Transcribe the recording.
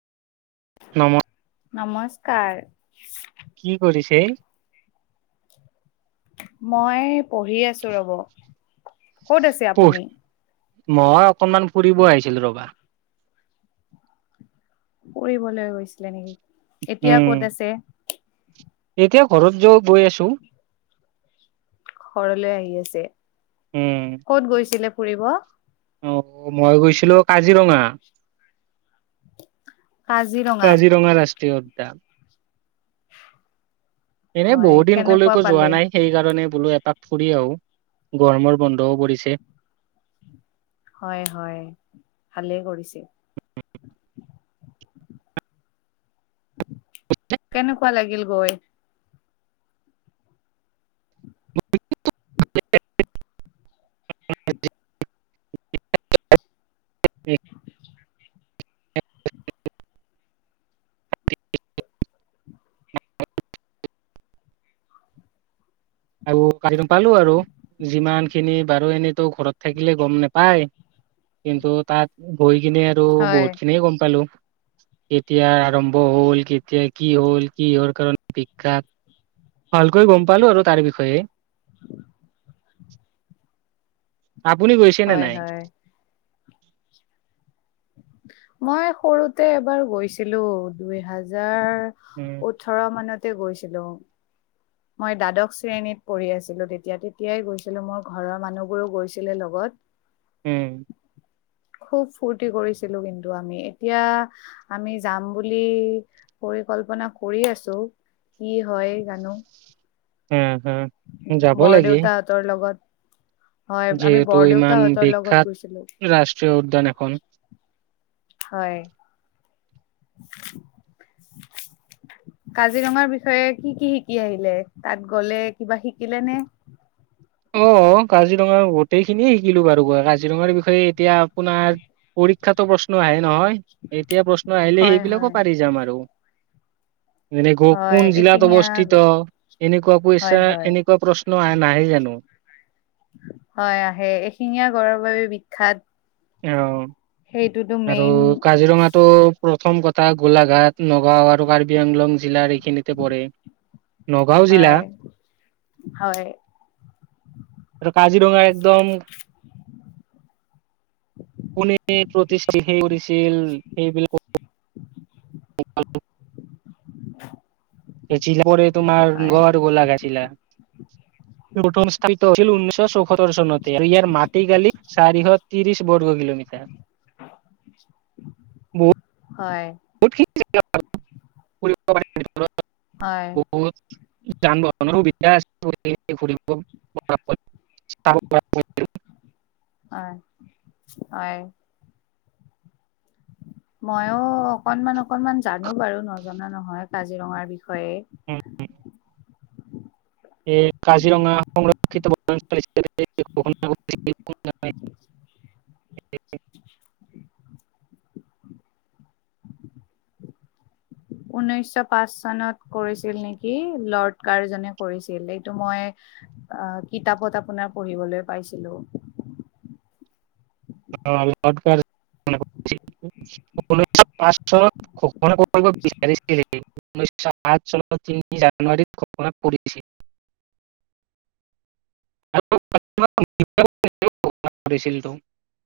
নম নমস্কাৰ কি কৰিছে? মই পঢ়ি আছো ৰ'ব, ক'ত আছে পঢ় আপুনি? মই অকনমান ফুৰিব আহিছিলো ৰবা। ফুৰিবলৈ গৈছিলে নেকি, এতিয়া উম, ক'ত আছে? এতিয়া ঘৰত যো গৈ আছো। ঘৰলৈ আহি আছে। উম। ক'ত গৈছিলে ফুৰিব? অঁ মই গৈছিলো কাজিৰঙা। কাজিৰঙাত কাজিৰঙা ৰাষ্ট্ৰীয় উদ্যান। এনেই হয় বহুত দিন কেনেকুৱা কলৈকো যোৱা পালে নাই। সেইকাৰণে বোলো এপাক ফুৰি আহো, গৰমৰ বন্ধও পৰিছে। হয় হয়, ভালেই কৰিছে। কেনেকুৱা লাগিল গৈ? [unintelligible] [unintelligible] [unintelligible] আৰু নাপালো আৰু যিমান খিনি বাৰু এনেতো ঘৰত থাকিলে গম নেপায়। কিন্তু তাত গৈ কিনে আৰু হয় বহুত খিনিয়ে গম পালোঁ। কেতিয়া আৰম্ভ হ'ল কেতিয়া কি হ'ল কিহৰ কাৰণে বিখ্যাত। ভালকৈ গম পালো আৰু তাৰ বিষয়ে। আপুনি গৈছেনে হয় নাই? হয় মই সৰুতে এবাৰ গৈছিলো দুই হাজাৰ- উমঁ। ওঠৰ মানতে গৈছিলোঁ। [unintelligible] মই দ্বাদশ শ্ৰেণীত পঢ়ি আছিলোঁ তেতিয়া, তেতিয়াই গৈছিলোঁ মোৰ ঘৰৰ মানুহবোৰো গৈছিলে লগত। উম। খুব ফূৰ্তি কৰিছিলো কিন্তু আমি এতিয়া- আমি যাম বুলি পৰিকল্পনা কৰি আছো। কি হয় জানোঁ। হুম হুম। বৰদেউতাহঁতৰ লগত। হয় আমি যিহেতু ইমান বৰদেউতাহঁতৰ লগত বিখ্যাত গৈছিলো। ৰাষ্ট্ৰীয় উদ্যান এখন। হয়। [unintelligible] কাজিৰঙাৰ বিষয়ে কি কি শিকি আহিলে, তাত গলে কিবা শিকিলে নে? অঁ, কাজিৰঙা গোটেই খিনিয়ে শিকিলো বাৰু গৈ কাজিৰঙাৰ বিষয়ে এতিয়া আপোনাৰ পঢ়ি- ক্ষাতো প্ৰশ্ন আহে নহয়, এতিয়া প্ৰশ্ন আহিলে হয় হয় সেইবিলাকো পাৰি যাম আৰু। এনে হয় কোন জিলাত এশিঙীয়া অৱস্থিত, এনেকুৱা হয় কৈইছা হয় এনেকুৱা প্ৰশ্ন- আহে নাহে জানোঁ? হয় আহে, এশিঙীয়া গড়ৰ বাবে বিখ্যাত। সেইটোতো অঁ আৰু মেইন কাজিৰঙটো প্ৰথম কথা গোলাঘাট- নগাঁও আৰু কাৰ্বি আংলং জিলাৰ এইখিনিতে পৰে নগাঁও হয় জিলা। হয়। আৰু কাজিৰঙা একদম- কোনে প্ৰতিষ্ঠি সেই কৰিছিল, সেইবিলা- [inaudible] [inaudible] এই চিলা গৰে তোমাৰ হয় হয় গত গোলা গাথীলা। [inaudible] গন স্থাপিত হৈছিল ঊনৈশ চ সত্তৰ চনতে আৰু ইয়াৰ মাটিকালি চাৰিশ তিৰিশ বৰ্গ কিলমিটাৰ। [inaudible] বহুত হয়। [unintelligible] হয় যান বাহনৰ সুবিধা আছে [unintelligible] অয় অয়। ময়ো অকনমান - অকনমান জানো বাৰু নজনা নহয় কাজিৰঙাৰ বিষয়ে। উম', উম'। এই কাজিৰঙা সংৰক্ষিত বনাঞ্চল হিচাপে [unintelligible] [inaudible] [inaudible] ঊনৈশ পাঁচ চনত কৰিছিল নেকি? লৰ্ড কাৰ্জনে কৰিছিল এইটো মই আ, কিতাপত আপোনাৰ পঢ়িবলৈ পাইছিলোঁ। অ' [unintelligible] পাঁচ চনত ঘোষণা কৰিব বিচাৰি [inaudible] ঊনৈছশ সাত চনৰ তিনি জানুৱাৰী ঘোষণা কৰিছিল। [unintelligible]